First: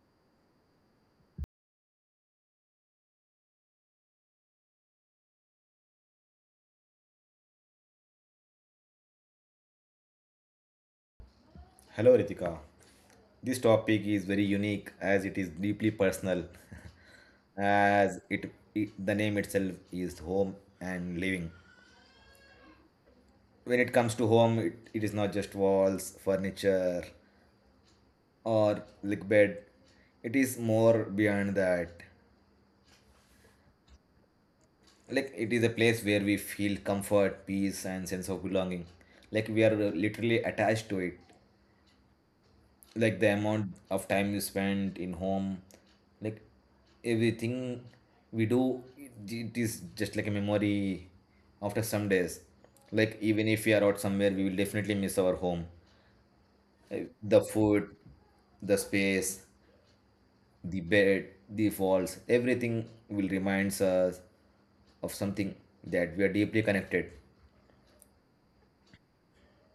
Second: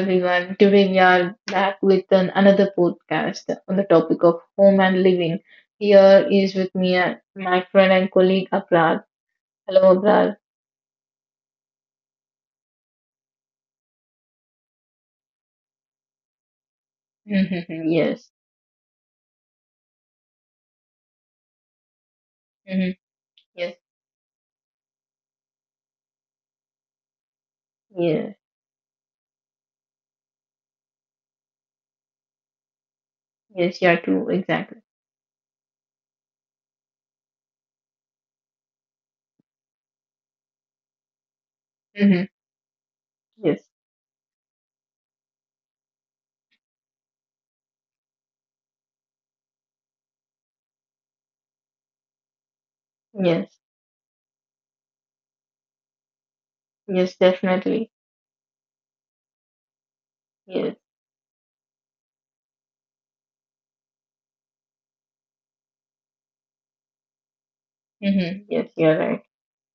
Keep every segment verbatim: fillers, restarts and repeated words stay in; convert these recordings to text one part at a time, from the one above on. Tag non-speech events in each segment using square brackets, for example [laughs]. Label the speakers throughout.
Speaker 1: everyone. Today we are back with an, another podcast on the topic of home and living. Here is with me uh, my friend and colleague Aprad. Hello, Aprad.
Speaker 2: Hello, Ritika. This topic is very unique as it is deeply personal, [laughs] as
Speaker 1: [laughs] Yes.
Speaker 2: it, it the name itself is home and living.
Speaker 1: hmm Yes.
Speaker 2: When it comes to home, it, it is not just walls, furniture,
Speaker 1: Yes.
Speaker 2: or like bed. It is more beyond that.
Speaker 1: Yes. You are true. Exactly.
Speaker 2: Like it is a place where we feel comfort, peace, and sense of belonging. Like we are literally attached to it.
Speaker 1: hmm
Speaker 2: Like the
Speaker 1: Yes.
Speaker 2: amount of time you spend in home, like everything we do, it it is just like a memory after some days. Like even
Speaker 1: Yes.
Speaker 2: if we are out somewhere, we will definitely miss our home. Uh,
Speaker 1: Yes.
Speaker 2: the
Speaker 1: Definitely.
Speaker 2: food, the space,
Speaker 1: Yes.
Speaker 2: the bed, the walls, everything will reminds us of something that we are deeply connected.
Speaker 1: hmm Yes. You're right.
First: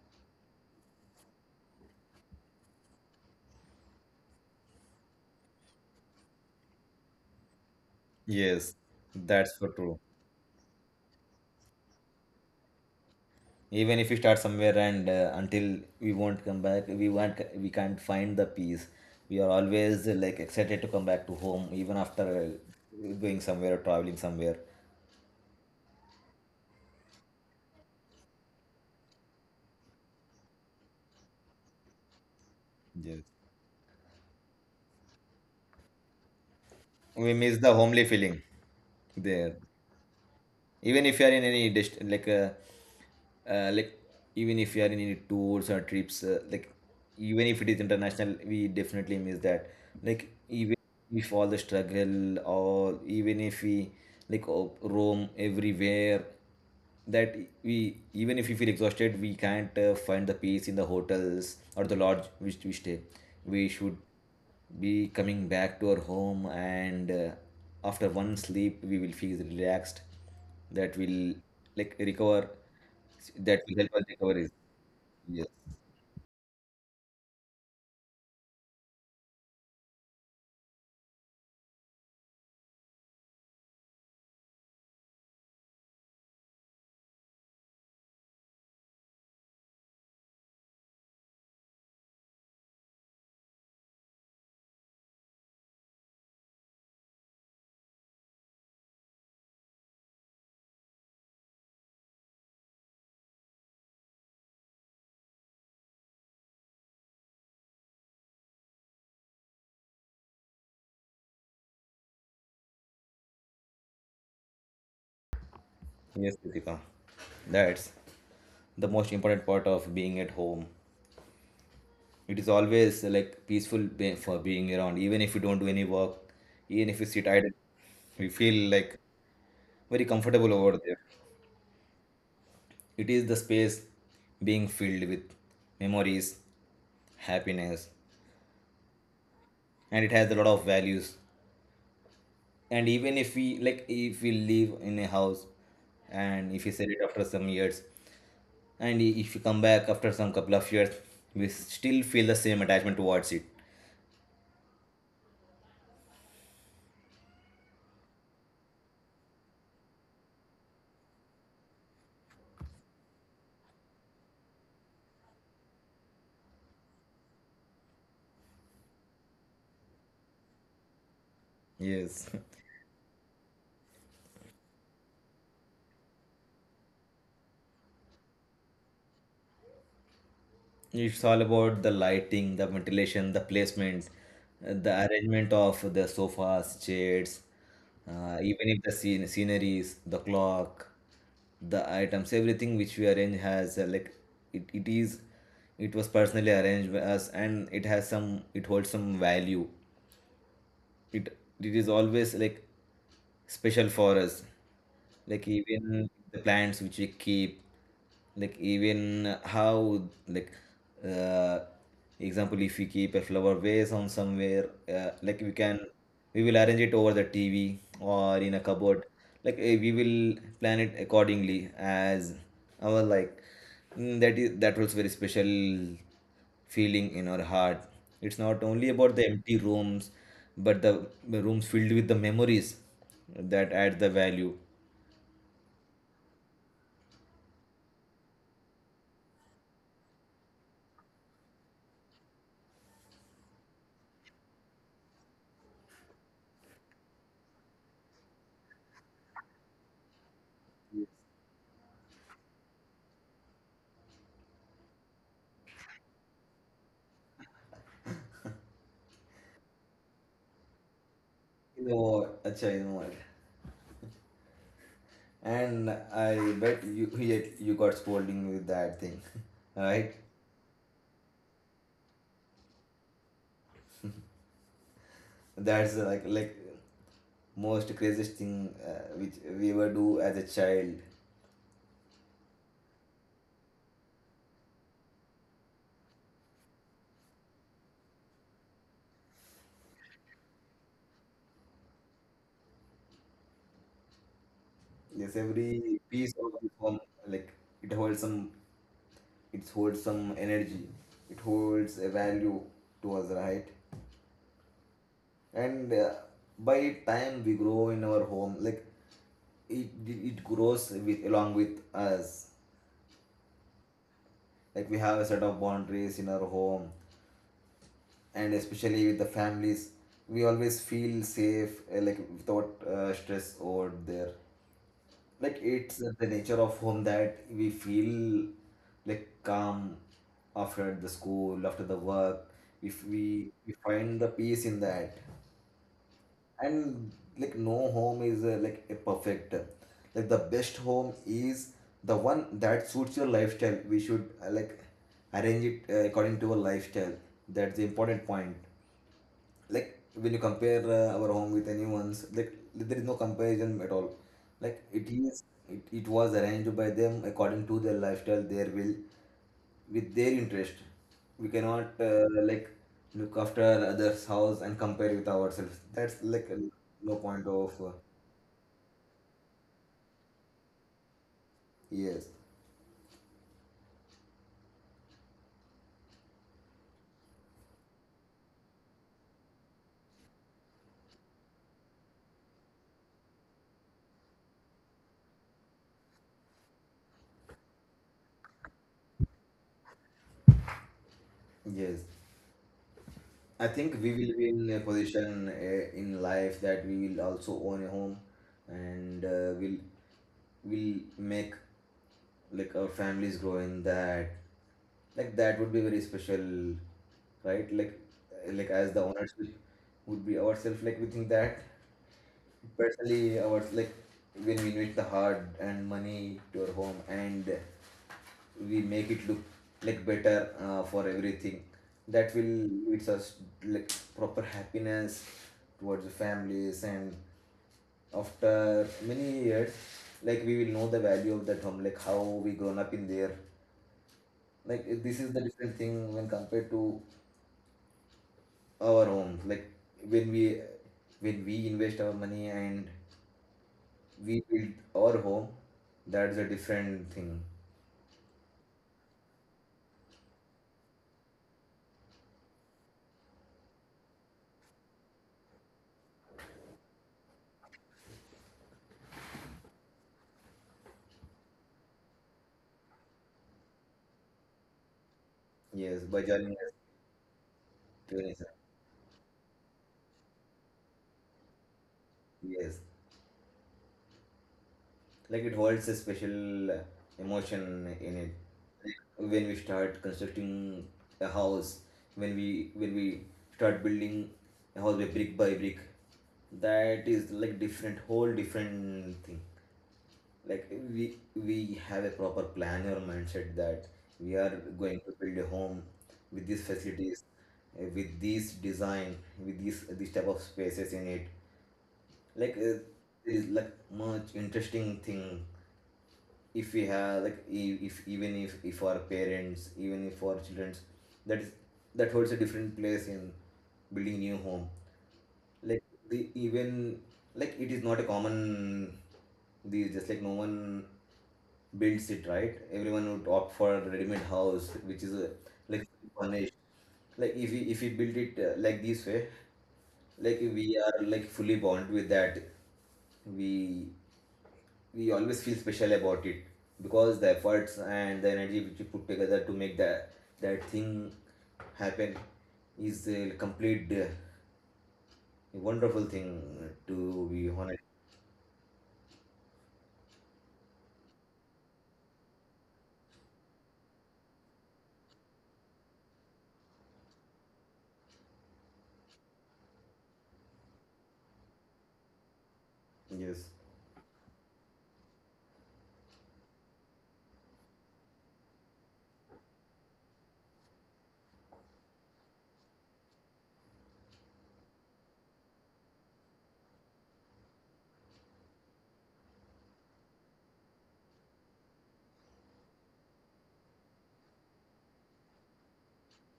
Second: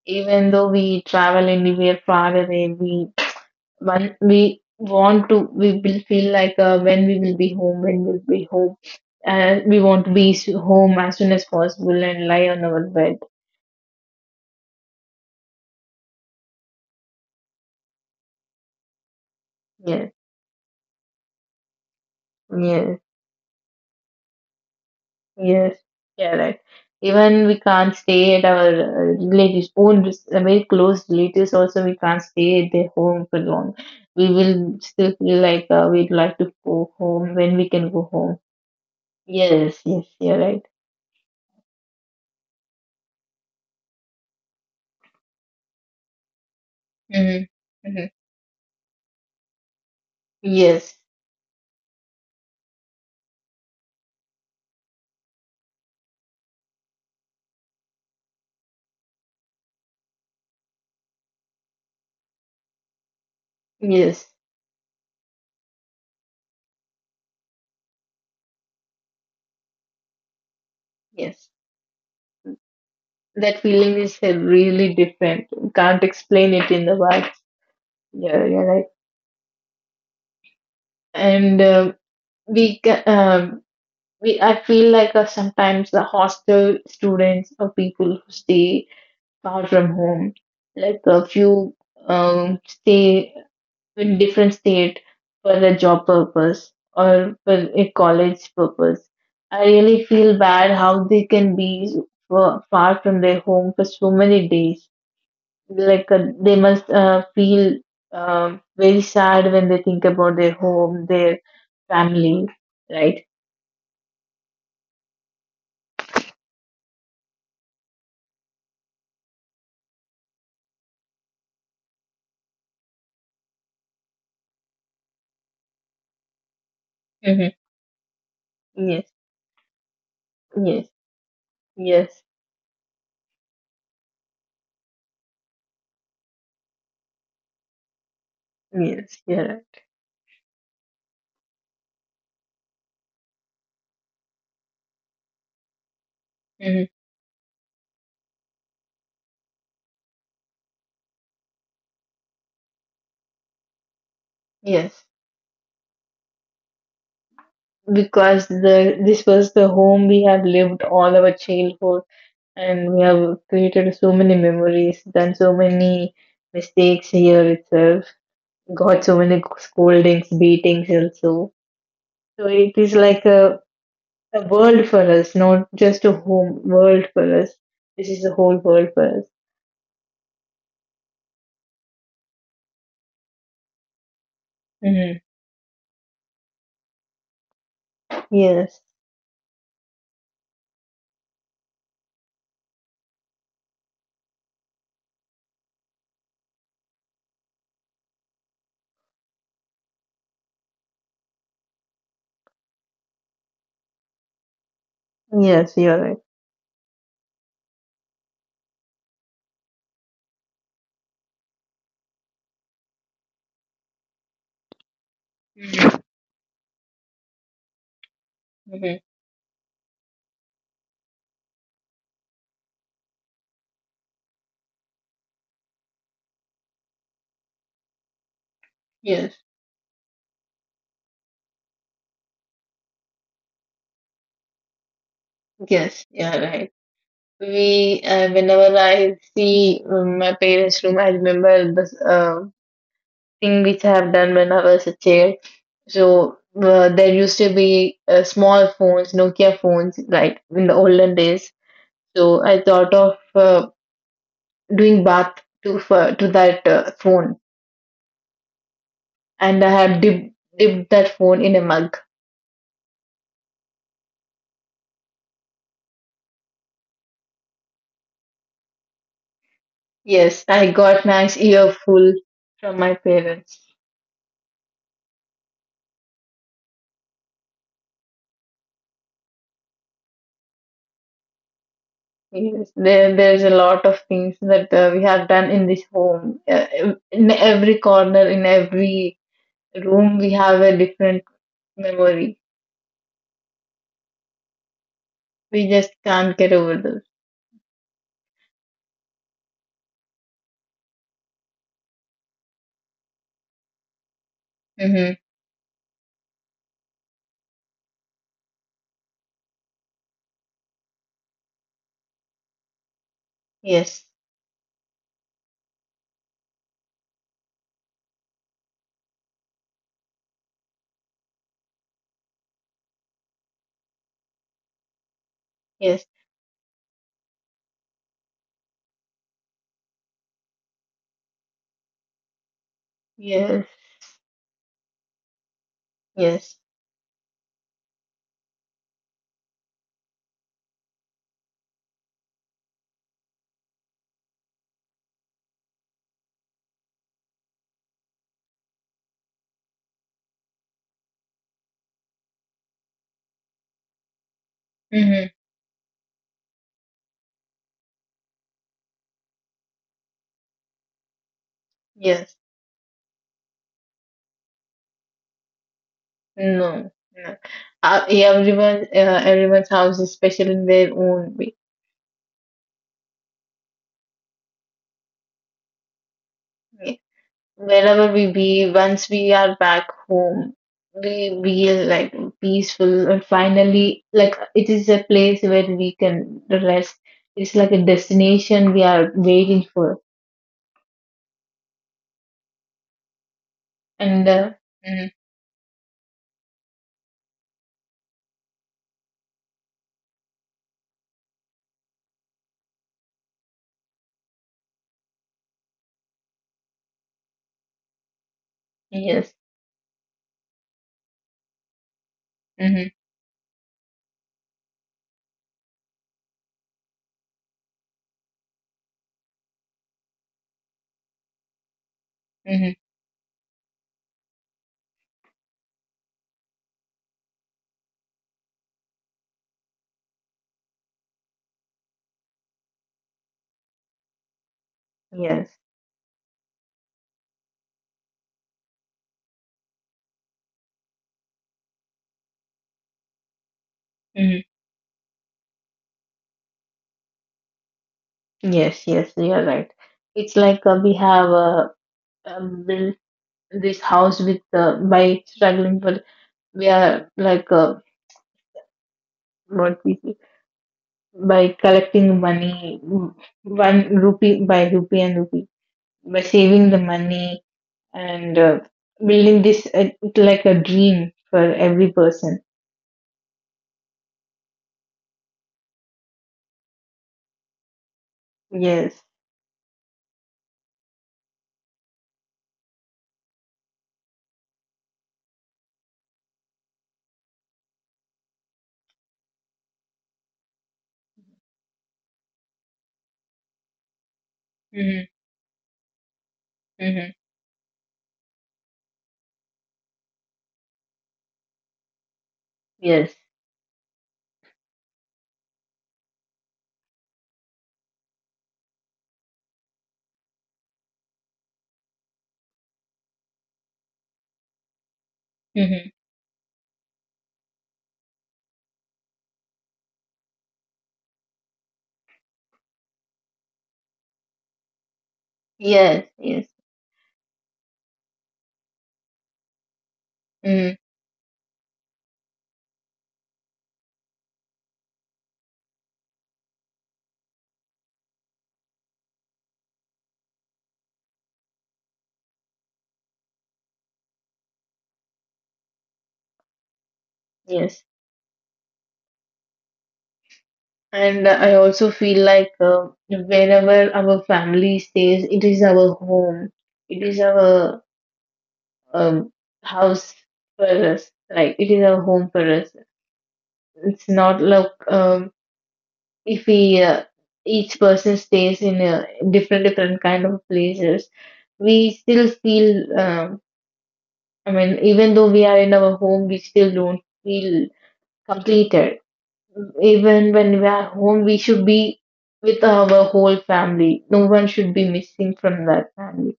Speaker 1: Even though we travel and we are far away, we one we want to we will feel like uh, when we will be home, when we'll be
Speaker 2: Yes,
Speaker 1: home,
Speaker 2: that's
Speaker 1: And
Speaker 2: for
Speaker 1: we
Speaker 2: true.
Speaker 1: want to be s- home as soon as possible and lie on our bed.
Speaker 2: Even if we start somewhere and uh, until we won't come back, we won't we can't find the peace. We are always
Speaker 1: Yes,
Speaker 2: uh, like excited to come back to home, even after
Speaker 1: yes,
Speaker 2: uh, going somewhere or traveling somewhere.
Speaker 1: yes, yeah, right. Even we can't stay at our uh, relatives' own res- uh, very close relatives. Also, we can't stay at their
Speaker 2: Yes.
Speaker 1: home for long. We will still feel like uh, we'd like to go
Speaker 2: We
Speaker 1: home when
Speaker 2: miss
Speaker 1: we
Speaker 2: the
Speaker 1: can go
Speaker 2: homely
Speaker 1: home.
Speaker 2: feeling there.
Speaker 1: Yes, yes, yeah, right.
Speaker 2: Even if you are in any dist- like uh, uh, like even if you are in any tours or trips uh, like
Speaker 1: hmm
Speaker 2: even if it is
Speaker 1: hmm
Speaker 2: international, we definitely miss that. Like even
Speaker 1: Yes,
Speaker 2: if all the struggle, or even if we like, oh, roam everywhere, that we, even if we feel exhausted, we can't uh, find the peace in the hotels or the lodge which we stay. We should
Speaker 1: yes,
Speaker 2: be coming back to our home, and uh, after one sleep we will feel relaxed. That will
Speaker 1: yes.
Speaker 2: like recover,
Speaker 1: That
Speaker 2: that will help
Speaker 1: feeling
Speaker 2: our
Speaker 1: is uh,
Speaker 2: recovery.
Speaker 1: really different.
Speaker 2: Yes.
Speaker 1: Can't explain it in the words. Yeah, you're right. And um we, ca- um, we, I feel like uh, sometimes the hostel students or people who stay far from home, like a few um, stay in different state for a job purpose or for a college purpose. I really feel bad how they can be for, far from their home for so many days. Like uh, they must uh, feel um, very sad when they think about their home, their family, right?
Speaker 2: Yes, Ritika, that's the most important part of being at home. It is always uh, like peaceful be- for being around, even if you don't do any work, even if you sit
Speaker 1: Mm-hmm.
Speaker 2: idle. We feel like
Speaker 1: Yes,
Speaker 2: very comfortable over
Speaker 1: yes,
Speaker 2: there.
Speaker 1: yes,
Speaker 2: It is the space being filled with memories, happiness,
Speaker 1: yes. You're right.
Speaker 2: and it has a lot of values. And even if we like, if we live in a house and if we
Speaker 1: hmm
Speaker 2: sell it after some years, and i- if you come back after some couple of years, we still feel the same attachment towards it.
Speaker 1: Yes, because the this was the home we have lived all our childhood and we have created so many memories, done so many mistakes here itself, got so many scoldings, beatings also.
Speaker 2: Yes. [laughs]
Speaker 1: So it is like a, a world for us, not just a home world for us. This is a whole world for us.
Speaker 2: It's all about the lighting, the ventilation, the placement, uh, the
Speaker 1: Hmm
Speaker 2: arrangement of the sofas, chairs, uh, even if
Speaker 1: Yes,
Speaker 2: the scene, sceneries, the clock, the items, everything which we arrange has uh, like, it, it is, it was personally arranged by us, and it has some, it holds some value. It it is always like special for us. Like
Speaker 1: yes, you're
Speaker 2: even
Speaker 1: right.
Speaker 2: the plants which we keep, like even how, like uh, example, if we keep a flower vase on somewhere, uh, like we can,
Speaker 1: Mm-hmm.
Speaker 2: we will arrange it over the tv or in a
Speaker 1: Mm-hmm.
Speaker 2: cupboard. Like eh, we will plan it accordingly as our like, mm, that is that was very special feeling in our heart. It's not only about the
Speaker 1: Yes,
Speaker 2: empty rooms, but the the rooms filled with the memories that add the value.
Speaker 1: yes, you're right. We uh, whenever I see um, my parents' room, I remember the thing which I have done when I was a child. So uh, there used to be uh, small phones, Nokia phones, like in the olden days. So I thought of uh, doing bath to for, to that uh, phone, and I have dip, dipped that phone in a
Speaker 2: You know
Speaker 1: mug.
Speaker 2: what? Acha, you know what? And I bet you yet you got scolding with that thing, [laughs] right?
Speaker 1: Yes, I got nice earful from my parents.
Speaker 2: That's like like most craziest thing uh, which we ever do as a child.
Speaker 1: Yes, there there's a lot of things that uh, we have done in this home. Uh, in every corner, in every room, we have a different memory.
Speaker 2: Yes,
Speaker 1: We just
Speaker 2: every piece
Speaker 1: can't
Speaker 2: of
Speaker 1: get
Speaker 2: the
Speaker 1: over
Speaker 2: form,
Speaker 1: this.
Speaker 2: like it holds some, it holds some energy. It holds a value to us, right?
Speaker 1: Mm-hmm.
Speaker 2: And uh, by time we grow in our home, like it it grows with along with us.
Speaker 1: Yes,
Speaker 2: Like we have a set of boundaries in our home, and especially with the families, we always feel safe uh, like without uh, stress over there. Like it's
Speaker 1: yes,
Speaker 2: the nature of home that we feel like calm after the school, after the work. If we
Speaker 1: yes,
Speaker 2: we find the peace in that.
Speaker 1: yes.
Speaker 2: And like no home is uh, like a perfect uh, like, the best home is the one that suits your lifestyle. We should uh, like arrange it uh, according to our lifestyle. That's the important point. Like when you compare uh, our home with anyone's, like there is no comparison at all. Like it
Speaker 1: Mm-hmm.
Speaker 2: is it, it was arranged by them according to their lifestyle, their will, with their interest. We cannot uh,
Speaker 1: Yes.
Speaker 2: like look after others' house and compare with ourselves. That's like a
Speaker 1: No,
Speaker 2: no
Speaker 1: no.
Speaker 2: point of uh,
Speaker 1: Uh, everyone, uh, everyone's house is special in their own way.
Speaker 2: yes,
Speaker 1: Yeah. Wherever we be, once we are back home, we feel like peaceful and finally, like it is a place where we can rest. It's like a destination we are waiting for.
Speaker 2: yes. I think we
Speaker 1: And
Speaker 2: will be
Speaker 1: uh,
Speaker 2: in a
Speaker 1: mhm,
Speaker 2: position uh, in life that we will also own a home, and uh, will will make like our families grow in that. Like that would be very special, right? Like like as the owners,
Speaker 1: yes,
Speaker 2: we would be ourselves, like we think that.
Speaker 1: mm-hmm,
Speaker 2: Especially our like, when we invest the hard and money to our home and we make it look like better uh, for everything. That will
Speaker 1: mm-hmm,
Speaker 2: leads us like proper happiness towards the families, and after many years, like we will know the value of that home, like how we grown up in there. Like this is the
Speaker 1: yes.
Speaker 2: different thing when compared to our home. Like when we when we invest our money and we
Speaker 1: Mhm.
Speaker 2: built our home, that's a different thing.
Speaker 1: Yes, yes, you are right. It's like uh, we have uh, um, built this house with uh, by struggling for we are like uh, what we say, by collecting money, mm, one rupee by rupee and rupee
Speaker 2: Yes,
Speaker 1: by
Speaker 2: by joining
Speaker 1: saving
Speaker 2: as
Speaker 1: the money and
Speaker 2: parents.
Speaker 1: uh, building this uh, it's like a dream for every person.
Speaker 2: Yes, like it holds a special uh, emotion in it.
Speaker 1: Yes.
Speaker 2: Like when we start constructing a house, when we when we start building a house by brick by brick, that is like different, whole different thing. Like we we have a proper plan or mindset that we are going
Speaker 1: Mm-hmm.
Speaker 2: to build a home with these
Speaker 1: Mm-hmm.
Speaker 2: facilities, uh, with this design, with these this type of spaces in it. Like uh,
Speaker 1: Yes.
Speaker 2: there is like much interesting thing. If we have like, e- if even if if our parents, even if our children, that is that holds a different place in building new home. Like
Speaker 1: Mm-hmm.
Speaker 2: the even, like it is not a common. These just like, no one builds it, right? Everyone would opt for ready-made house, which is a, like
Speaker 1: Yes. Yes.
Speaker 2: furnished. Like if we if we build it uh, like this way, like
Speaker 1: Mm-hmm.
Speaker 2: we are like fully bond with that. We we always feel special about it, because the efforts and the energy which we put together to make that that thing happen is a complete uh, wonderful thing, to be honest.
Speaker 1: Yes. And I also feel like uh, whenever our family stays, it is our home. It is our um, house for us. Like it is our home for us.
Speaker 2: Yes,
Speaker 1: It's not like um, if we uh, each person stays in a different different kind of places, we still feel. Um, I mean, even though we are in our home, we still don't feel completed. Even when we are home, we should be with our whole family. No one should be missing from that family.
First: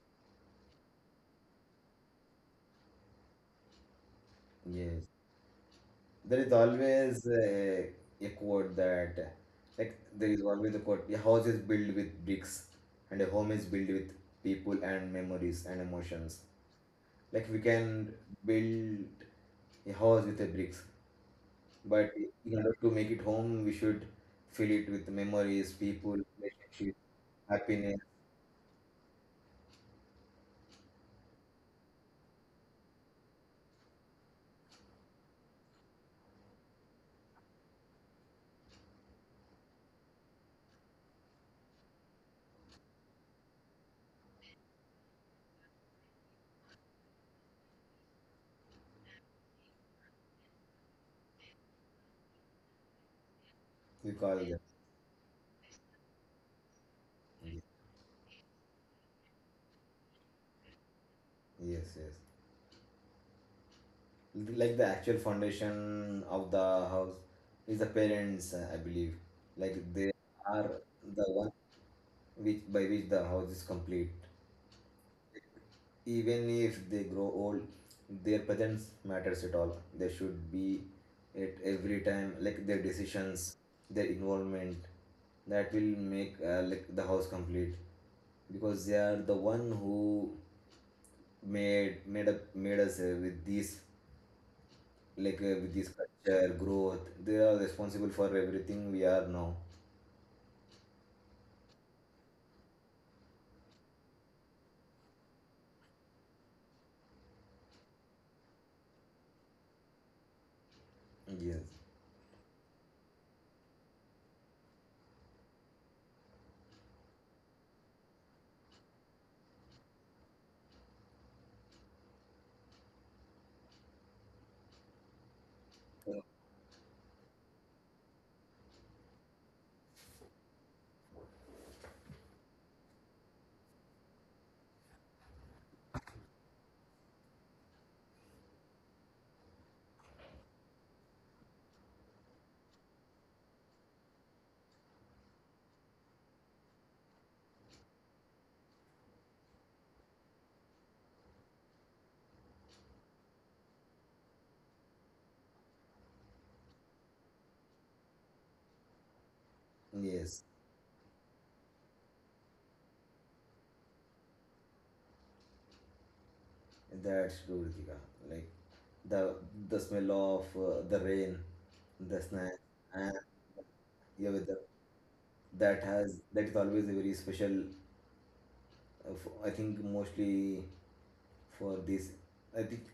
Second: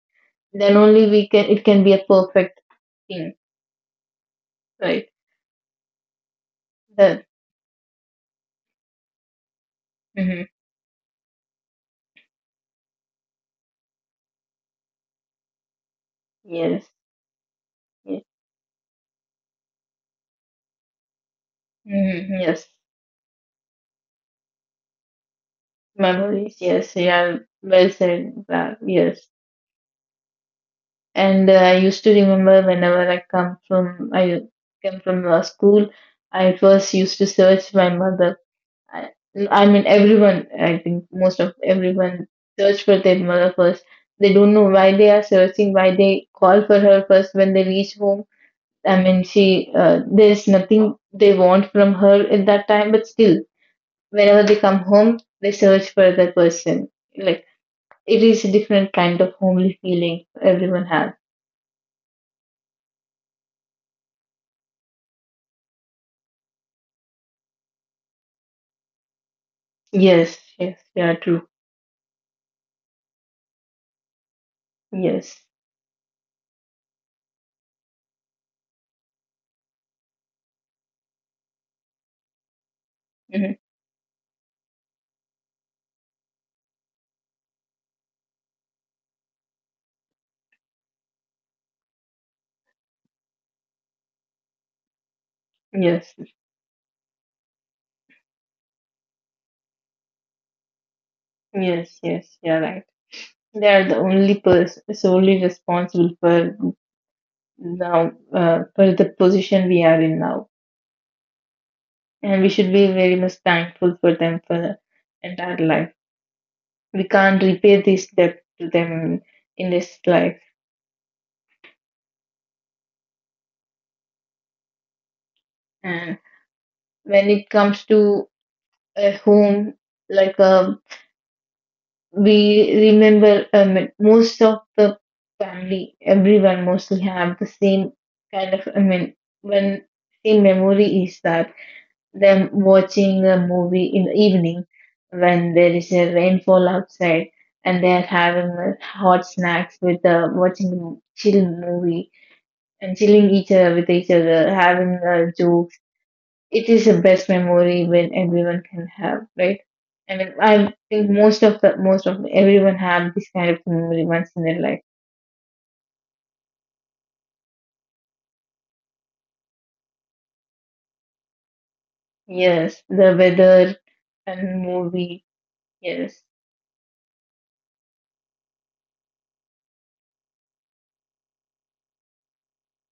Speaker 1: Then only we can. It can be a perfect thing, right?
Speaker 2: yes. There is
Speaker 1: That.
Speaker 2: always a, a quote that, like, there is
Speaker 1: Hmm
Speaker 2: always a quote, a house is built with bricks and a home is built with people and memories and emotions.
Speaker 1: Yes.
Speaker 2: Like, we can
Speaker 1: Yes.
Speaker 2: build a house with the bricks, but
Speaker 1: hmm
Speaker 2: in
Speaker 1: Yes.
Speaker 2: order to make it home, we should fill it with memories, people,
Speaker 1: Memories. Yes.
Speaker 2: relationships,
Speaker 1: Yeah. Well
Speaker 2: happiness,
Speaker 1: said. That. Yes. And uh, I used to remember whenever I come from I come from uh, school, I first used to search my mother I, I mean, everyone, I think most of everyone search for their mother first. They don't know why they are searching, why they call for her first when they reach home. I mean, she, uh, there's nothing they want from her at that time, but still,
Speaker 2: we call
Speaker 1: whenever
Speaker 2: them.
Speaker 1: they come home, they search for that person. Like, it is a different kind of homely feeling everyone has.
Speaker 2: Yes, yes. Like the actual foundation of the house is the parents, uh, I believe. Like they
Speaker 1: Yes,
Speaker 2: are
Speaker 1: yes, yeah,
Speaker 2: the
Speaker 1: true.
Speaker 2: one which, by which the house is complete.
Speaker 1: Yes.
Speaker 2: Even if they grow old, their presence matters at all. They should be at every time, like their decisions,
Speaker 1: hmm
Speaker 2: their involvement, that will make uh, like the house complete, because they are the one who made made up made us uh, with these, like uh, with this
Speaker 1: Yes,
Speaker 2: culture growth. They are responsible for everything we are now.
Speaker 1: yes, yes, you're right. They are the only person solely responsible for now, uh, for the position we are in now,
Speaker 2: Yes.
Speaker 1: and we should be very much thankful for them for entire life. We can't repay this debt to them in this life. And when it comes to a home, like a, we remember, um, most of the family everyone mostly have the same kind of, I mean, when same memory is that them watching a movie in the evening when there is a rainfall outside and they're having uh, hot snacks with uh, watching a chill movie and chilling each other with each other, having uh, jokes. It is the best memory when everyone can have, right? I mean,
Speaker 2: Yes,
Speaker 1: I think most of the most of everyone have this kind of memory once in their life.
Speaker 2: that's true, Ritika. Like the the smell of uh, the rain, the snack,
Speaker 1: Yes,
Speaker 2: and
Speaker 1: the weather
Speaker 2: yeah, with the,
Speaker 1: and movie.
Speaker 2: that has
Speaker 1: Yes,
Speaker 2: that is always a very special uh, f- I think mostly for this. I think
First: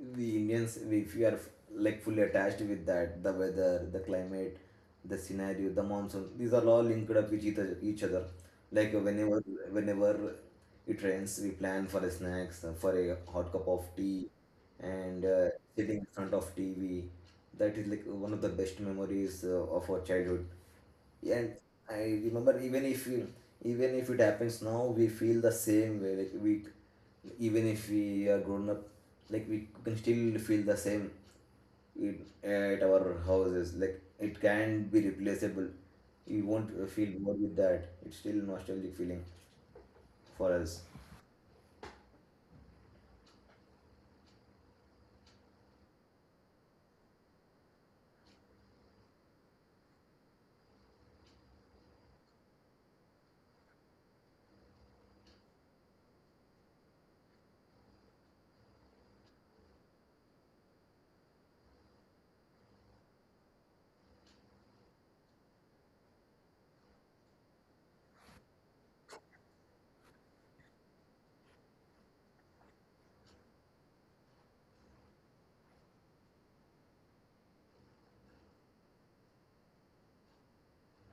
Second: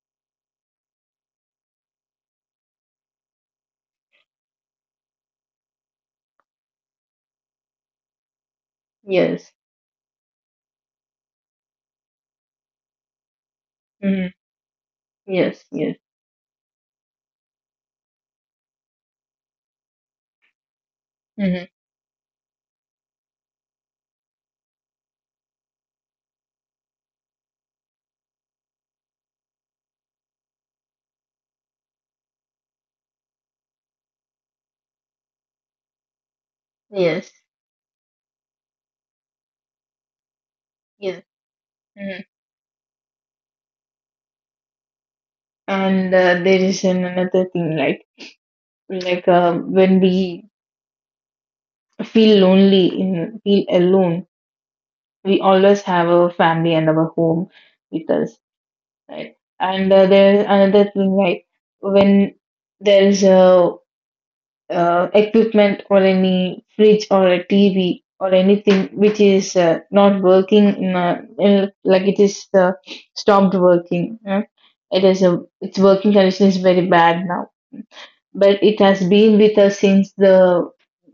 Speaker 2: the Indians, if you are like fully attached with that, the weather, the climate, the scenario, the monsoon, these are all linked up with each other. Each other. Like uh, whenever,
Speaker 1: yes,
Speaker 2: whenever it rains, we plan for a snacks, uh, for a hot cup of tea,
Speaker 1: mm-hmm.
Speaker 2: and uh,
Speaker 1: Yes, yes,
Speaker 2: sitting in front of T V. That is like one of the best memories uh, of our childhood. And
Speaker 1: mm-hmm.
Speaker 2: I remember, even if you, even if it happens now, we feel the same way. Like we, even if we are grown up, like we can still feel the same it, at our houses. Like it can be replaceable. We won't uh, feel
Speaker 1: Yes,
Speaker 2: bored with that. It's still nostalgic feeling for us.
Speaker 1: yes. Mm. And uh, there is an another thing like like uh, when we feel lonely in feel alone, we always have our family and our home with us, right? And uh, there's another thing like when there is a uh, equipment or any fridge or a T V or anything which is uh, not working in a, in, like it is uh, stopped working. Yeah? It is a, its working condition is very bad now, but it has been with us since the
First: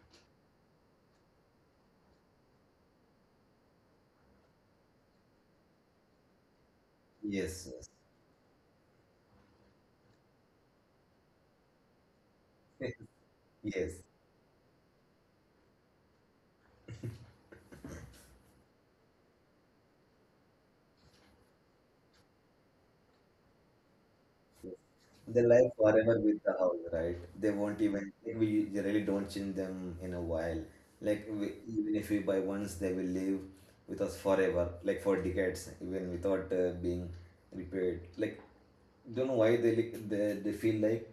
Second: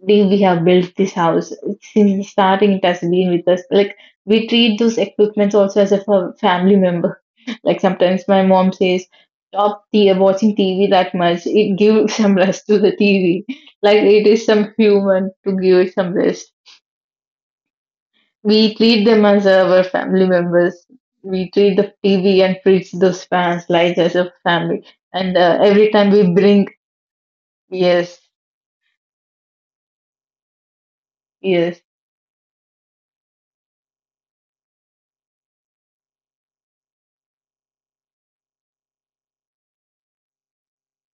Speaker 1: day we have built this house. Since the starting, it has been with us. Like we treat those equipments also as a fa- family member. [laughs]
Speaker 2: Yes,
Speaker 1: Like sometimes my mom says, "Stop the watching T V that much. It gives [laughs] some rest to
Speaker 2: yes,
Speaker 1: the T V.
Speaker 2: [laughs] yes.
Speaker 1: Like it is some human to give it some rest." We treat them as our family members. We treat the T V and fridge, those fans, lights as a family. And
Speaker 2: They
Speaker 1: uh,
Speaker 2: live
Speaker 1: every time
Speaker 2: forever
Speaker 1: we
Speaker 2: with the
Speaker 1: bring,
Speaker 2: house, right? They won't even,
Speaker 1: yes,
Speaker 2: like, we really don't change them in a while. Like, we,
Speaker 1: yes.
Speaker 2: even if we buy once, they will live with us forever, like for decades, even without uh, being repaired. Like, don't know why they, like, they, they feel like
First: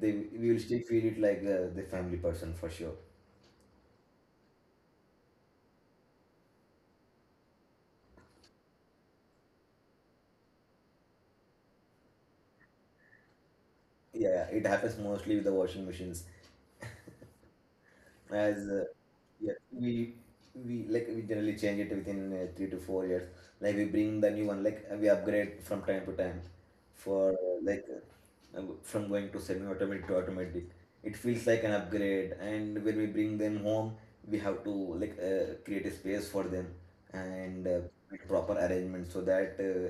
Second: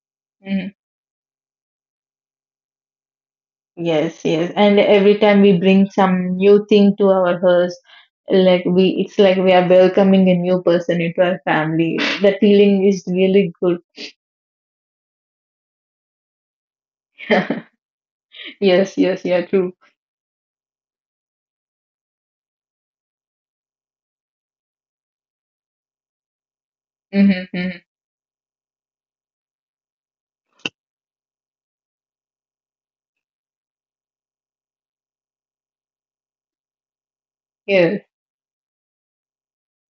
Speaker 2: they we will
Speaker 1: Mm-hmm.
Speaker 2: still feel it like uh, the family person for sure.
Speaker 1: Yes, yes. And every time we bring some new thing to our house, like we, it's like we are welcoming a new person into our family. The feeling is really good.
Speaker 2: Yeah, it happens mostly with the washing machines.
Speaker 1: [laughs]
Speaker 2: As uh,
Speaker 1: Yes, yes, yeah,
Speaker 2: yeah,
Speaker 1: true.
Speaker 2: we we like we generally change it within uh, three to four years. Like we bring the new one, like uh, we upgrade from time to time for
Speaker 1: Mm-hmm,
Speaker 2: uh,
Speaker 1: mm-hmm.
Speaker 2: like uh, from going to semi-automatic to automatic. It feels like an upgrade, and when we bring them home we have to like uh, create a space for them, and uh,
Speaker 1: Yes,
Speaker 2: make proper arrangement so that uh,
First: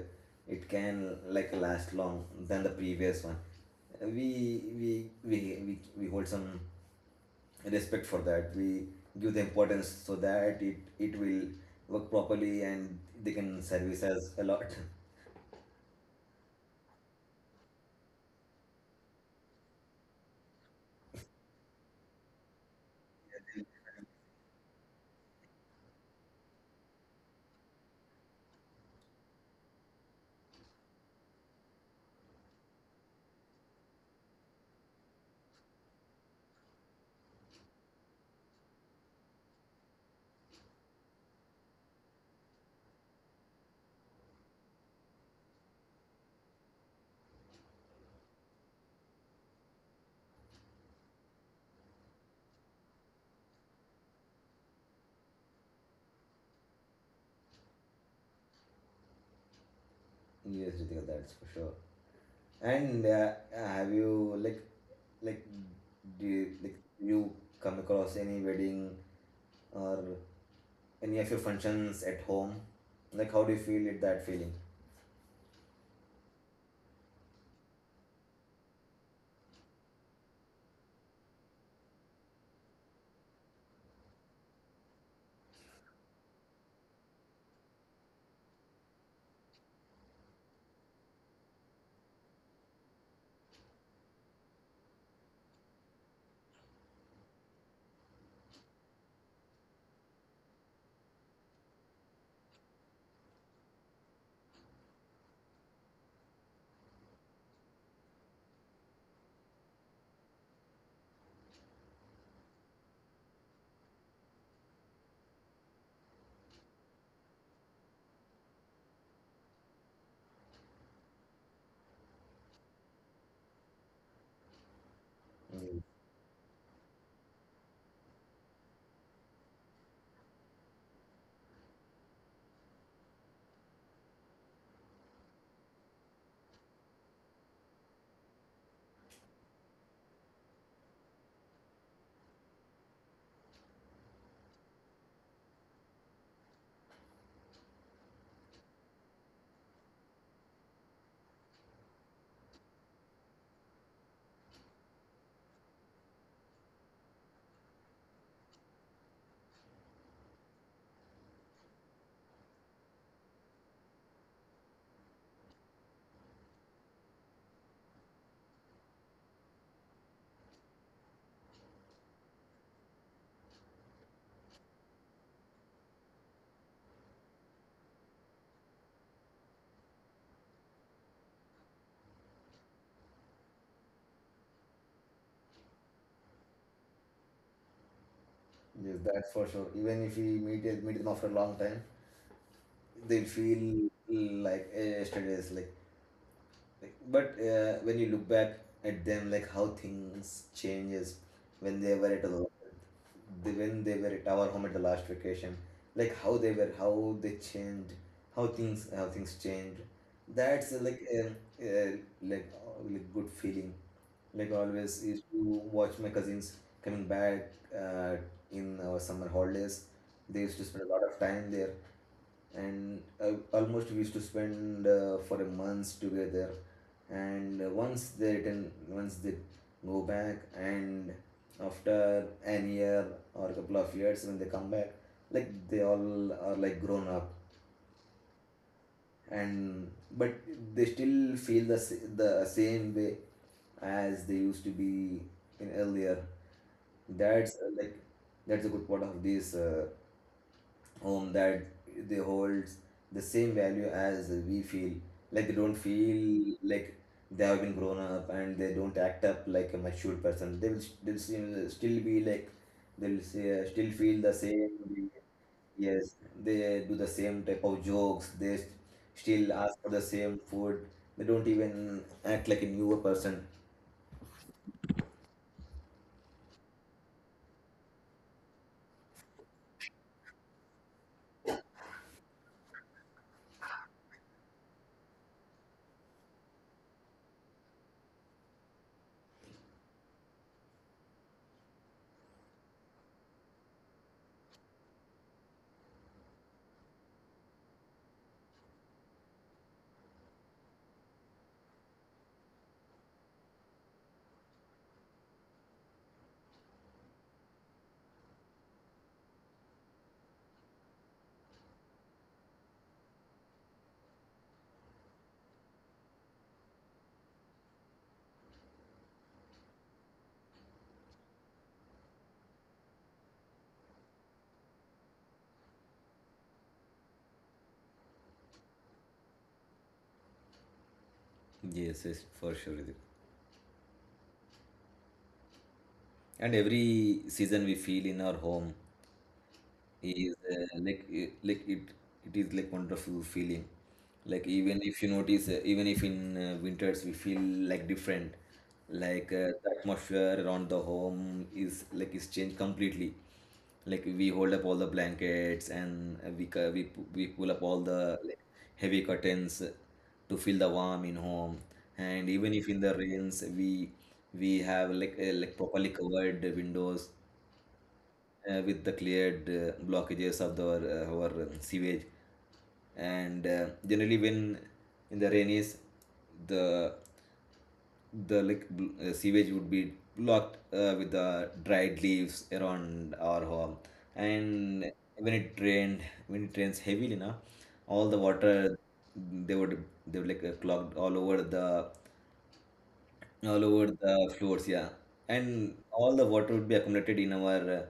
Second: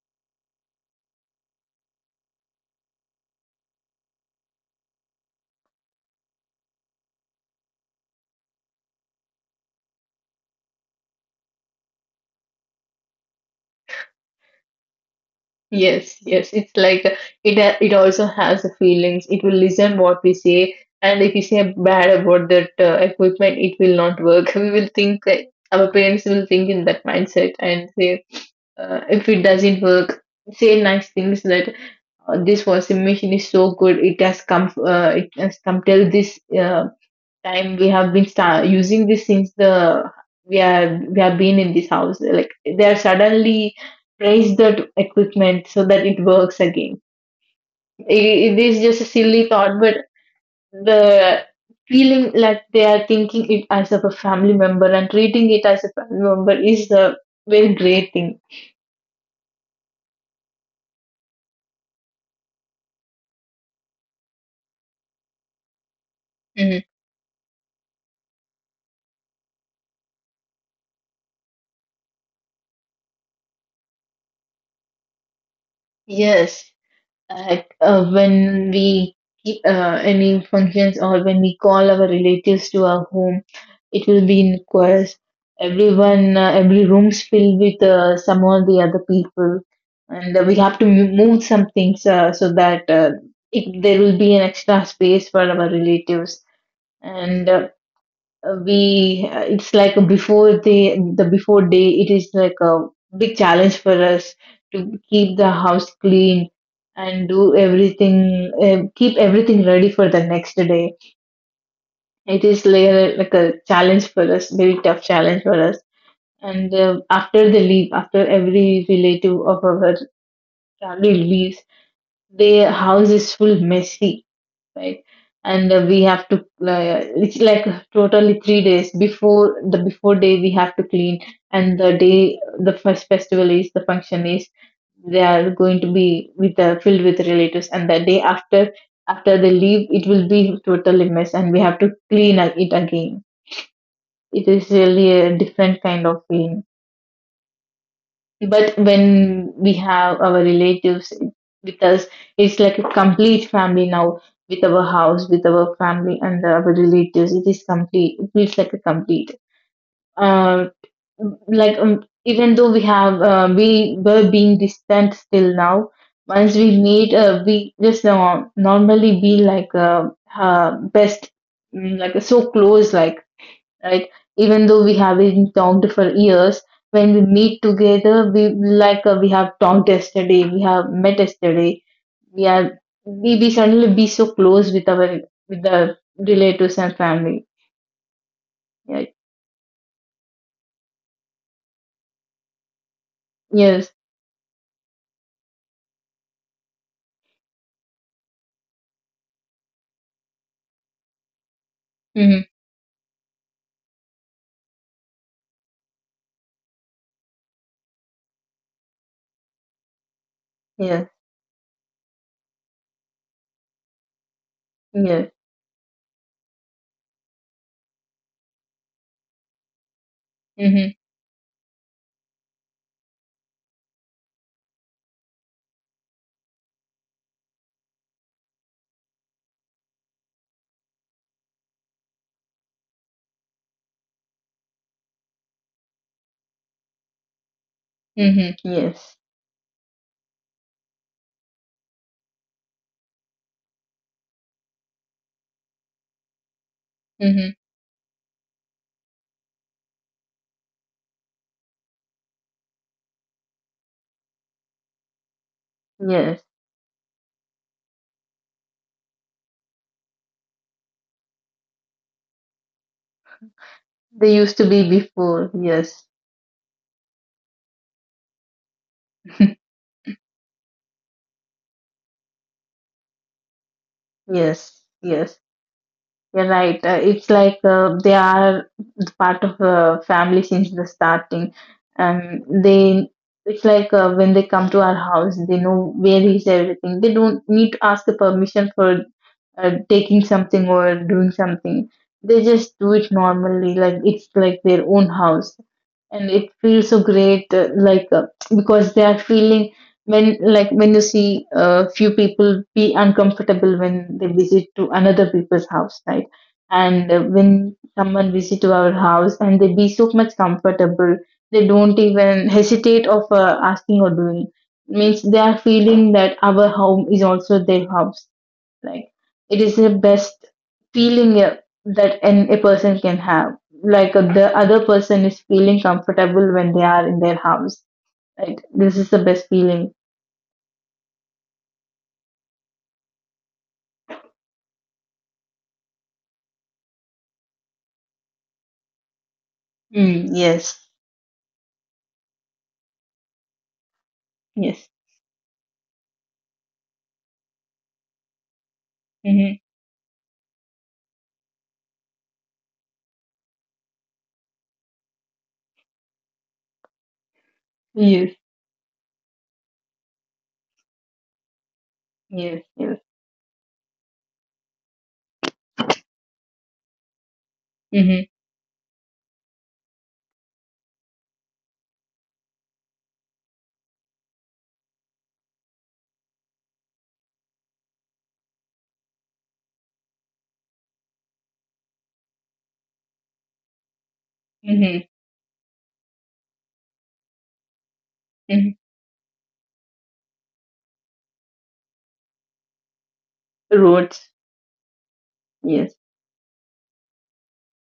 Speaker 2: it can like last long than the previous one. We we we we, we hold some respect for that. We give the importance so that it it will work properly and they can service us a lot.
Speaker 1: yes, yes. It's like uh, it. ha- It also has the feelings. It will listen what we say, and if we say bad about that uh, equipment, it will not work. [laughs] We will think, uh, our parents will think in that mindset and say, uh, if it doesn't work, say nice things that uh, this washing machine is so good, it has come, uh, it has come till this uh, time, we have been sta using this since the we are we have been in this house, like they are suddenly praised that equipment so that it works again. it, it is just a silly thought, but the feeling like they are thinking it as of a family member and treating it as a family member is a very great thing.
Speaker 2: [laughs] Yes, Ritika, that's for sure. And uh, have you like like do you, like
Speaker 1: Mhm.
Speaker 2: you come across any wedding or any of your functions at home? Like how do you feel it that feeling?
Speaker 1: Yes, like uh, when we keep uh, any functions or when we call our relatives to our home, it will be in chorus, everyone, uh, every room's filled with uh, some or the other people, and uh, we have to mo- move some things uh, so that, uh, it, there will be an extra space for our relatives, and uh, uh, we uh, it's like before the the before day, it is like a big challenge for us to keep the house clean and do everything, uh, keep everything ready for the next day. It is like, like a challenge for us, very tough challenge for us. And uh, after the leave, after every relative of our family leaves, their house is full messy, right? And
Speaker 2: Yes,
Speaker 1: uh, we have to, uh, it's like totally three days before the before day we have to clean, and the day the first festival is the function is they are going to be with uh, filled with relatives, and the day after after they leave it will be totally mess, and we have to clean it again. It is really a different kind of feeling. But when we have our relatives with us, it's like a complete family now with our house, with our family and our relatives. It is complete. It feels like a complete. Uh, like um, even though we have uh, we were being distant still now, once we meet, uh, we just uh, normally be like uh, uh, best, mm, like so close, like right? Even though we haven't talked for years, when we meet together, we like uh, we have talked yesterday, we have met yesterday. We are we, we suddenly be so close with our with the relatives and family.
Speaker 2: yes,
Speaker 1: Right?
Speaker 2: that's for sure. Even if we meet meet them after a long time, they feel
Speaker 1: Yes.
Speaker 2: like uh, yesterday's like. Like, but uh, when you look back at them, like how things changes when they were at the,
Speaker 1: Mm-hmm.
Speaker 2: they, when they were at our home at the last vacation, like how they were, how they changed, how things how things changed. That's uh, like
Speaker 1: Yes.
Speaker 2: uh, uh, like uh, like good feeling. Like always used
Speaker 1: Yes.
Speaker 2: to watch my cousins coming back uh, in our summer holidays. They used to spend a
Speaker 1: Mm-hmm.
Speaker 2: lot of time there, and uh, almost we used to spend uh, for a month together, and uh, once they return, once they go back, and after an year or a couple of years when they come back, like they all are like grown up
Speaker 1: Mm-hmm. Yes.
Speaker 2: and but they still feel the, the same way as they used to be in earlier.
Speaker 1: Mm-hmm.
Speaker 2: That's uh, like that's a good part of this uh, home, that they hold the same value as we feel. Like they don't
Speaker 1: Yes.
Speaker 2: feel like they have been grown up, and they don't act up like a mature person. They will, they'll still still be like they'll say, still feel
Speaker 1: They
Speaker 2: the
Speaker 1: used to be
Speaker 2: same.
Speaker 1: before. Yes.
Speaker 2: Yes, they do the same type of jokes. They still
Speaker 1: [laughs]
Speaker 2: ask for the same food. They don't even act like a newer person.
Speaker 1: Yes, yes, you're right. Uh, it's like uh, they are the part of a family since the starting and they it's like uh, when they come to our house they know where is everything, they don't need to ask the permission for uh, taking something or doing something. They just do it normally like it's like their own house, and it feels so great, uh, like uh, because they are feeling when, like when you see a uh, few people be uncomfortable when they visit to another people's house, right? And uh, when someone visit to our house and they be so much comfortable, they don't even hesitate of uh, asking or doing, means they are feeling that our home is also their house, like it is the best feeling uh, that an, a person can have, like uh, the other person is feeling comfortable when they are in their house. Right? This is the best feeling.
Speaker 2: Yes, yes, for sure, Ridhik. And every season we feel in our home
Speaker 1: Mm,
Speaker 2: is uh,
Speaker 1: yes.
Speaker 2: like uh, like it it is like wonderful feeling. Like even
Speaker 1: Yes.
Speaker 2: if you notice, uh, even if in uh, winters we feel like different, like uh,
Speaker 1: Mm-hmm.
Speaker 2: the atmosphere around the home is like is changed completely. Like we hold up all the blankets, and uh, we cu- we pu- we pull up all the
Speaker 1: Yes.
Speaker 2: like heavy curtains uh, to feel the warm in home. And even
Speaker 1: Yes.
Speaker 2: if in the
Speaker 1: Yes.
Speaker 2: rains, we we have like uh, like properly covered windows,
Speaker 1: Mm-hmm.
Speaker 2: uh, with the cleared uh, blockages of the, uh, our um, sewage. And uh, generally when in the rainies, the the like bl- uh, sewage would be blocked uh, with the dried leaves around our home. And
Speaker 1: Mm-hmm.
Speaker 2: when it rained when it rains heavily now, all the
Speaker 1: Mm-hmm.
Speaker 2: water, they would they would like uh, clogged all over the all over
Speaker 1: Roads.
Speaker 2: the floors, yeah. And
Speaker 1: Yes.
Speaker 2: all the water would be accumulated in our uh,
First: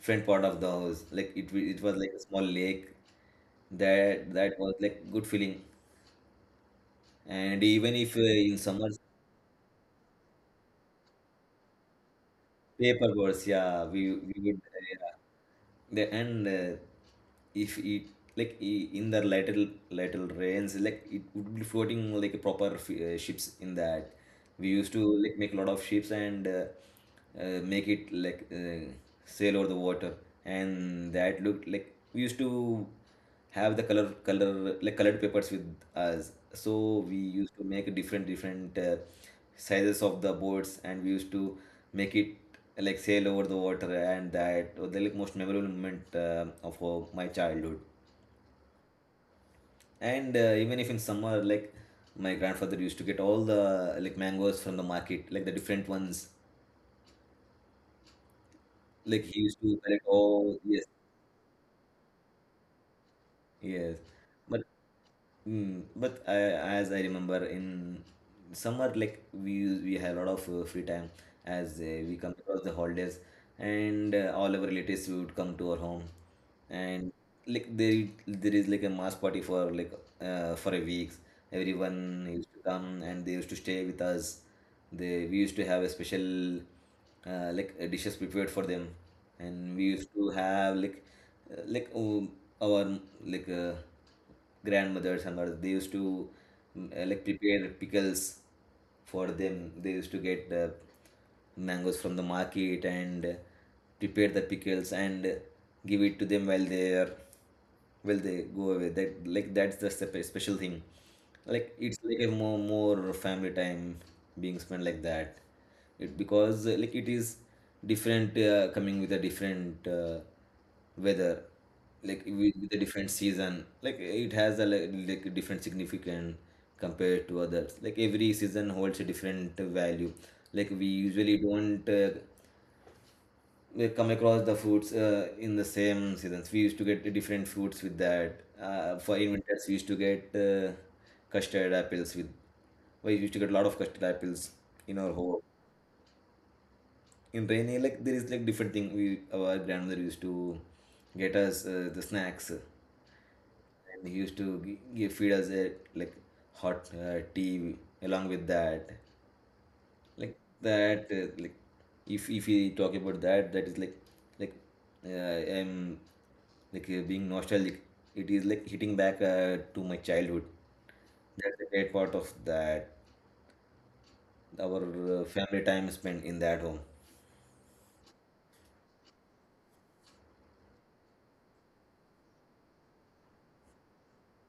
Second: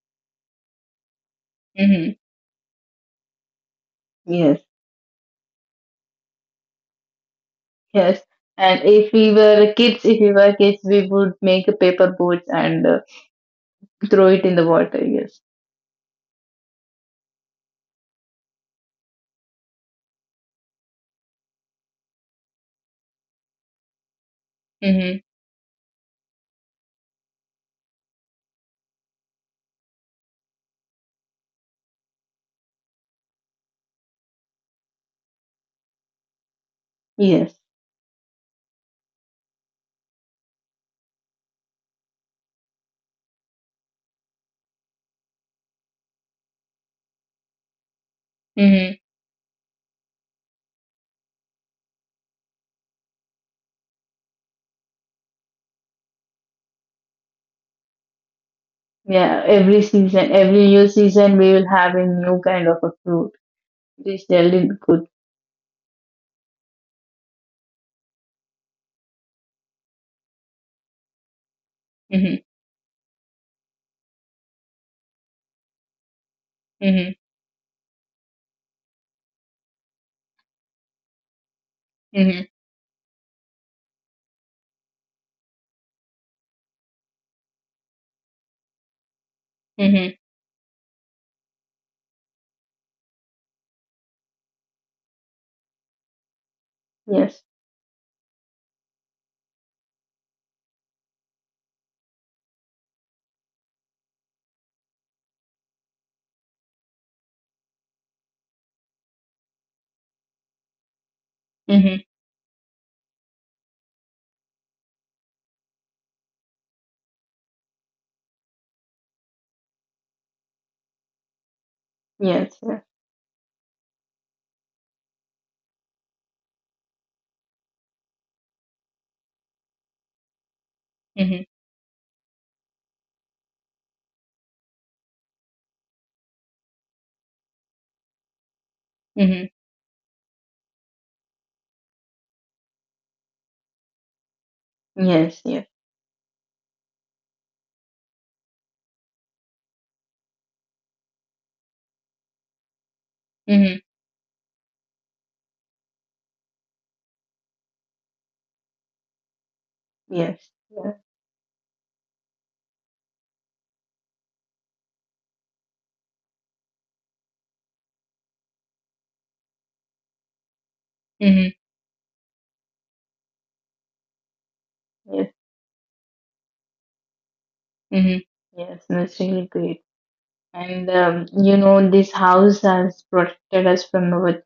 Speaker 2: front part of the house. Like it, wa- it was like
Speaker 1: Mm-hmm.
Speaker 2: a small lake. That that
Speaker 1: Yes.
Speaker 2: was like good feeling. And even if
Speaker 1: Yes,
Speaker 2: uh, in
Speaker 1: and
Speaker 2: summer,
Speaker 1: if we were kids, if we were kids, we would make a paper boats and uh,
Speaker 2: paper boards, yeah, we
Speaker 1: throw
Speaker 2: we
Speaker 1: it in
Speaker 2: would,
Speaker 1: the
Speaker 2: uh,
Speaker 1: water.
Speaker 2: yeah.
Speaker 1: Yes.
Speaker 2: The, and uh, if it, like i- in the lateral lateral rains, like it would be floating like a proper f- uh, ships in that. We used to
Speaker 1: Mm-hmm.
Speaker 2: like make a lot of ships, and uh, uh, make it like uh, sail over the water, and that looked like. We used to have the color color like colored papers with us, so we used
Speaker 1: Yes.
Speaker 2: to make different different uh, sizes of the boards, and we used to make it uh, like sail over the water, and that was the like most memorable moment uh, of uh, my childhood.
Speaker 1: Mm-hmm.
Speaker 2: And uh, even if in summer, like my grandfather used to get all the like mangoes from the market, like the different ones, like he
Speaker 1: Yeah.
Speaker 2: used to
Speaker 1: Every
Speaker 2: collect
Speaker 1: season,
Speaker 2: all,
Speaker 1: every
Speaker 2: yes.
Speaker 1: new season, we will have a new kind of a fruit.
Speaker 2: Yes,
Speaker 1: This
Speaker 2: but
Speaker 1: really good.
Speaker 2: mm, but I, as I remember in summer, like we we have a lot of uh, free time as uh, we come
Speaker 1: Mm-hmm.
Speaker 2: across the holidays, and uh, all our relatives would come to our home, and
Speaker 1: Mm-hmm.
Speaker 2: like there there is like a mass party for like uh, for a week. Everyone
Speaker 1: Mm-hmm.
Speaker 2: used to come and they used to stay with us. They we used to have a special uh, like uh, dishes prepared for them, and we
Speaker 1: Mm-hmm.
Speaker 2: used to have like uh, like um, our like uh, grandmothers and all. They used to mm, uh, like
Speaker 1: Yes.
Speaker 2: prepare pickles for them. They used to get uh, mangoes from the market, and uh, prepare the pickles, and uh, give it to them while they are will they go away. That like that's the sep- special thing, like it's
Speaker 1: Mm-hmm.
Speaker 2: like a more more family time being spent like that. It because uh, like it is different, uh, coming with a different uh, weather, like with,
Speaker 1: Yes.
Speaker 2: with a
Speaker 1: Yes.
Speaker 2: different season, like it has a like, like a different significant compared to others, like every season holds a different value. Like we usually
Speaker 1: Mm-hmm.
Speaker 2: don't uh, we come across the fruits uh, in the same seasons. We used to get different fruits with that. Uh, for in
Speaker 1: Mm-hmm.
Speaker 2: winters, we used to get uh, custard apples with. We used to get a lot of custard apples in our home.
Speaker 1: Yes. Yes.
Speaker 2: In rainy, like there is like different thing. We our grandmother used to get us uh, the snacks,
Speaker 1: Mm-hmm.
Speaker 2: and he used to gi- give feed us a like hot uh, tea along with that. Like
Speaker 1: Yes. Yes.
Speaker 2: that uh, like if if we talk about that, that is like like uh, I'm like uh, being nostalgic. It is like hitting back uh, to my childhood.
Speaker 1: Mm-hmm.
Speaker 2: That's a great part of that, our uh,
Speaker 1: Yes.
Speaker 2: family time spent in that home.
Speaker 1: Mm-hmm. Yes. That's really great. And um, you know, this house has protected us from our,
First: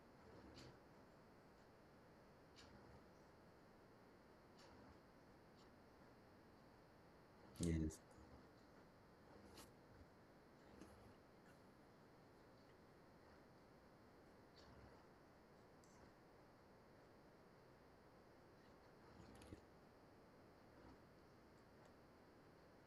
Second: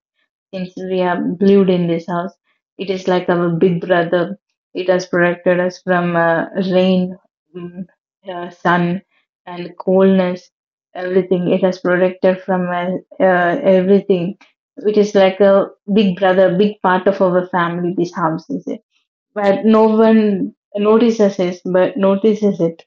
Speaker 1: since we have lived in this house, it is like our big brother. It has protected us from uh, rain, mm,
Speaker 2: Yes,
Speaker 1: uh, sun, and coldness. Everything, it has protected from uh, uh, everything. It is like a big brother, big part of our family, this house is it. But no one notices it, but notices it.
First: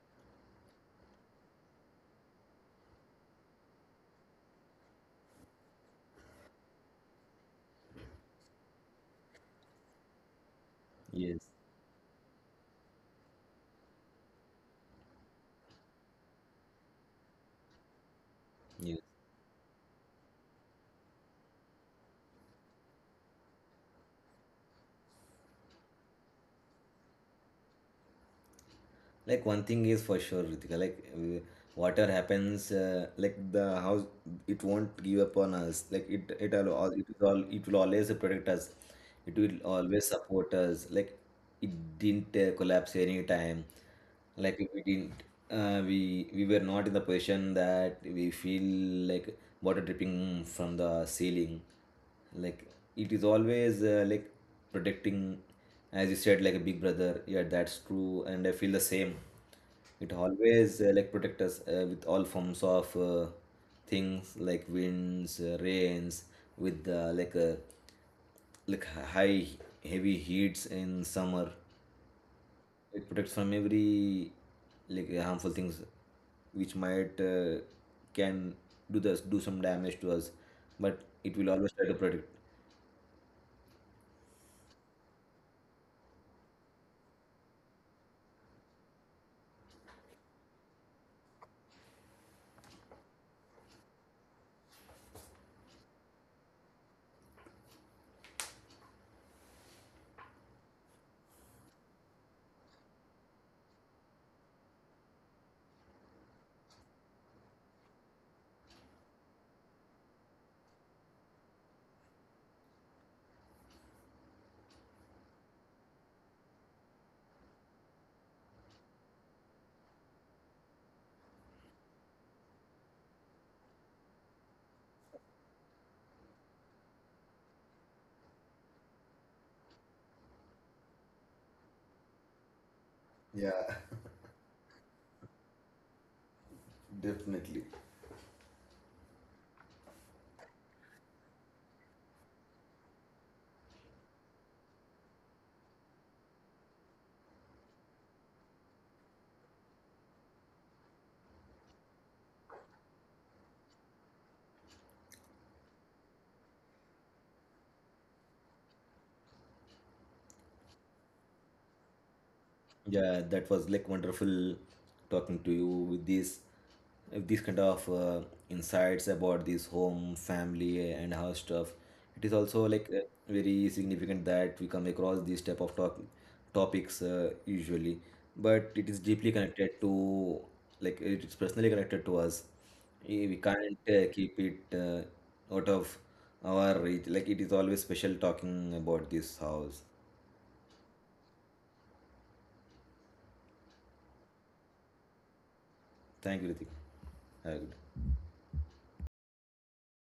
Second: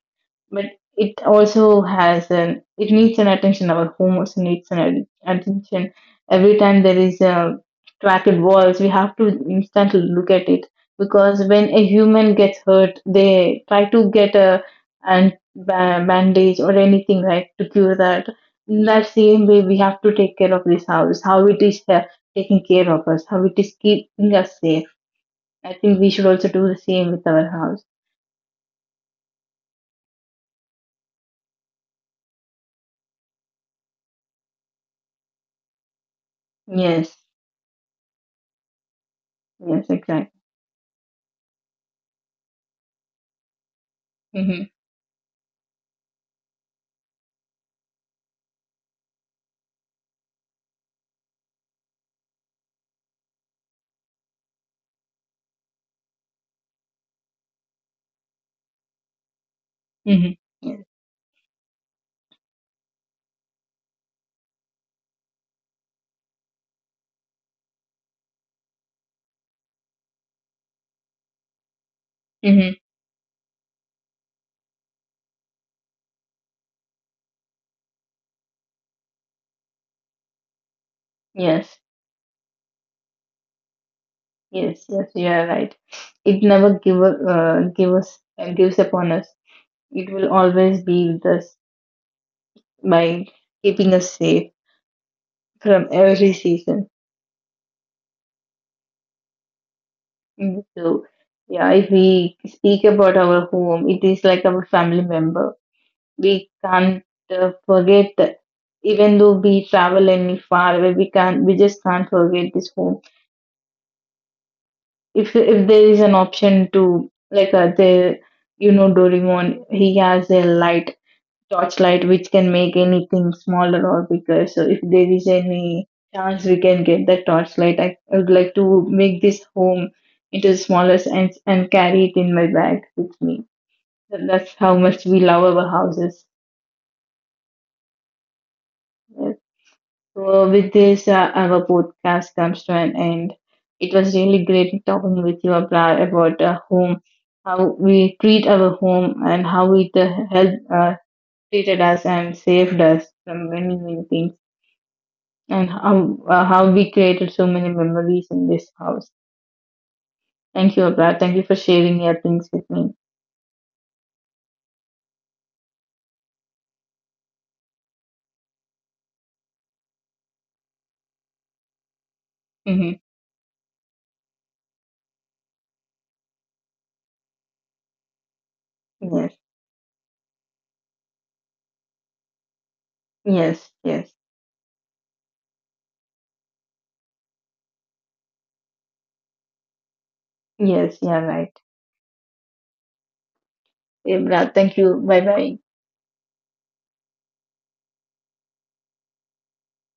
Speaker 1: But it also has an, it needs an attention. Our home also needs an ad- attention. Every time there is a cracked walls, we have to instantly look at it, because
Speaker 2: yes,
Speaker 1: when a human gets hurt, they try to get a and ba- bandage or anything, right, to cure that. In
Speaker 2: yes,
Speaker 1: that same way, we have to take care of this house. How it is uh, taking care of us. How it is keeping us safe. I think we should also do the same with our house.
Speaker 2: like one thing is for sure, Ritika, like uh, water happens uh, like the house it won't give up on us, like it it will al- it
Speaker 1: Yes.
Speaker 2: will al- it will always protect us, it will
Speaker 1: Yes.
Speaker 2: always
Speaker 1: Exactly.
Speaker 2: support us. Like it didn't uh, collapse any time, like
Speaker 1: Mm-hmm.
Speaker 2: we didn't uh, we we were not in the position that we feel like water dripping from the ceiling. Like it is always uh, like protecting, as you said, like a big brother, yeah, that's true, and I feel the same. It
Speaker 1: Mm-hmm.
Speaker 2: always
Speaker 1: Yes.
Speaker 2: uh, like protect us uh, with all forms of uh, things like winds, uh, rains, with uh, like uh, like high heavy heats in summer.
Speaker 1: Mm-hmm.
Speaker 2: It protects from every like harmful things which might uh, can do this do some damage to us, but it will always
Speaker 1: Yes,
Speaker 2: try to protect.
Speaker 1: yes, yes, you are right. It never give up, uh, give us uh, gives upon us. It will always be with us by keeping us safe from every season. Mm. So, yeah, if we speak about our home, it is like our family member. We can't uh, forget that. Even though we travel any far away, we can't. We just can't forget this home. If if there is an option to like uh, the you know Doraemon, he has a light torchlight which can make anything smaller or bigger, so if there is any chance we can get that torchlight, I, I would like to make this home into the smallest and and carry it in my bag with me. That's how much we love our houses. So, with this, uh, our podcast comes to an end. It was really great talking with you, Abra, about uh, home, how we treat our home, and how it uh, helped uh, treated us and saved us from many many things, and how uh, how we created so many memories in this house. Thank you, Abra. Thank you for sharing your things with me.
Speaker 2: Yeah, that was like wonderful talking to you with this, with these kind of uh, insights about this home, family, and house stuff. It is also like
Speaker 1: Hmm.
Speaker 2: uh, very significant that we come across these type of talk topics uh, usually, but it is deeply
Speaker 1: Yes,
Speaker 2: connected to, like it is personally connected to us. Eh, We
Speaker 1: yes,
Speaker 2: can't uh,
Speaker 1: yes,
Speaker 2: keep it uh, out of our reach. Like it is always special talking about this house.
Speaker 1: yes. Yeah, right. Hey, Abra, thank you. Bye, bye.
Speaker 2: Thank you, Ritik. Have a good day.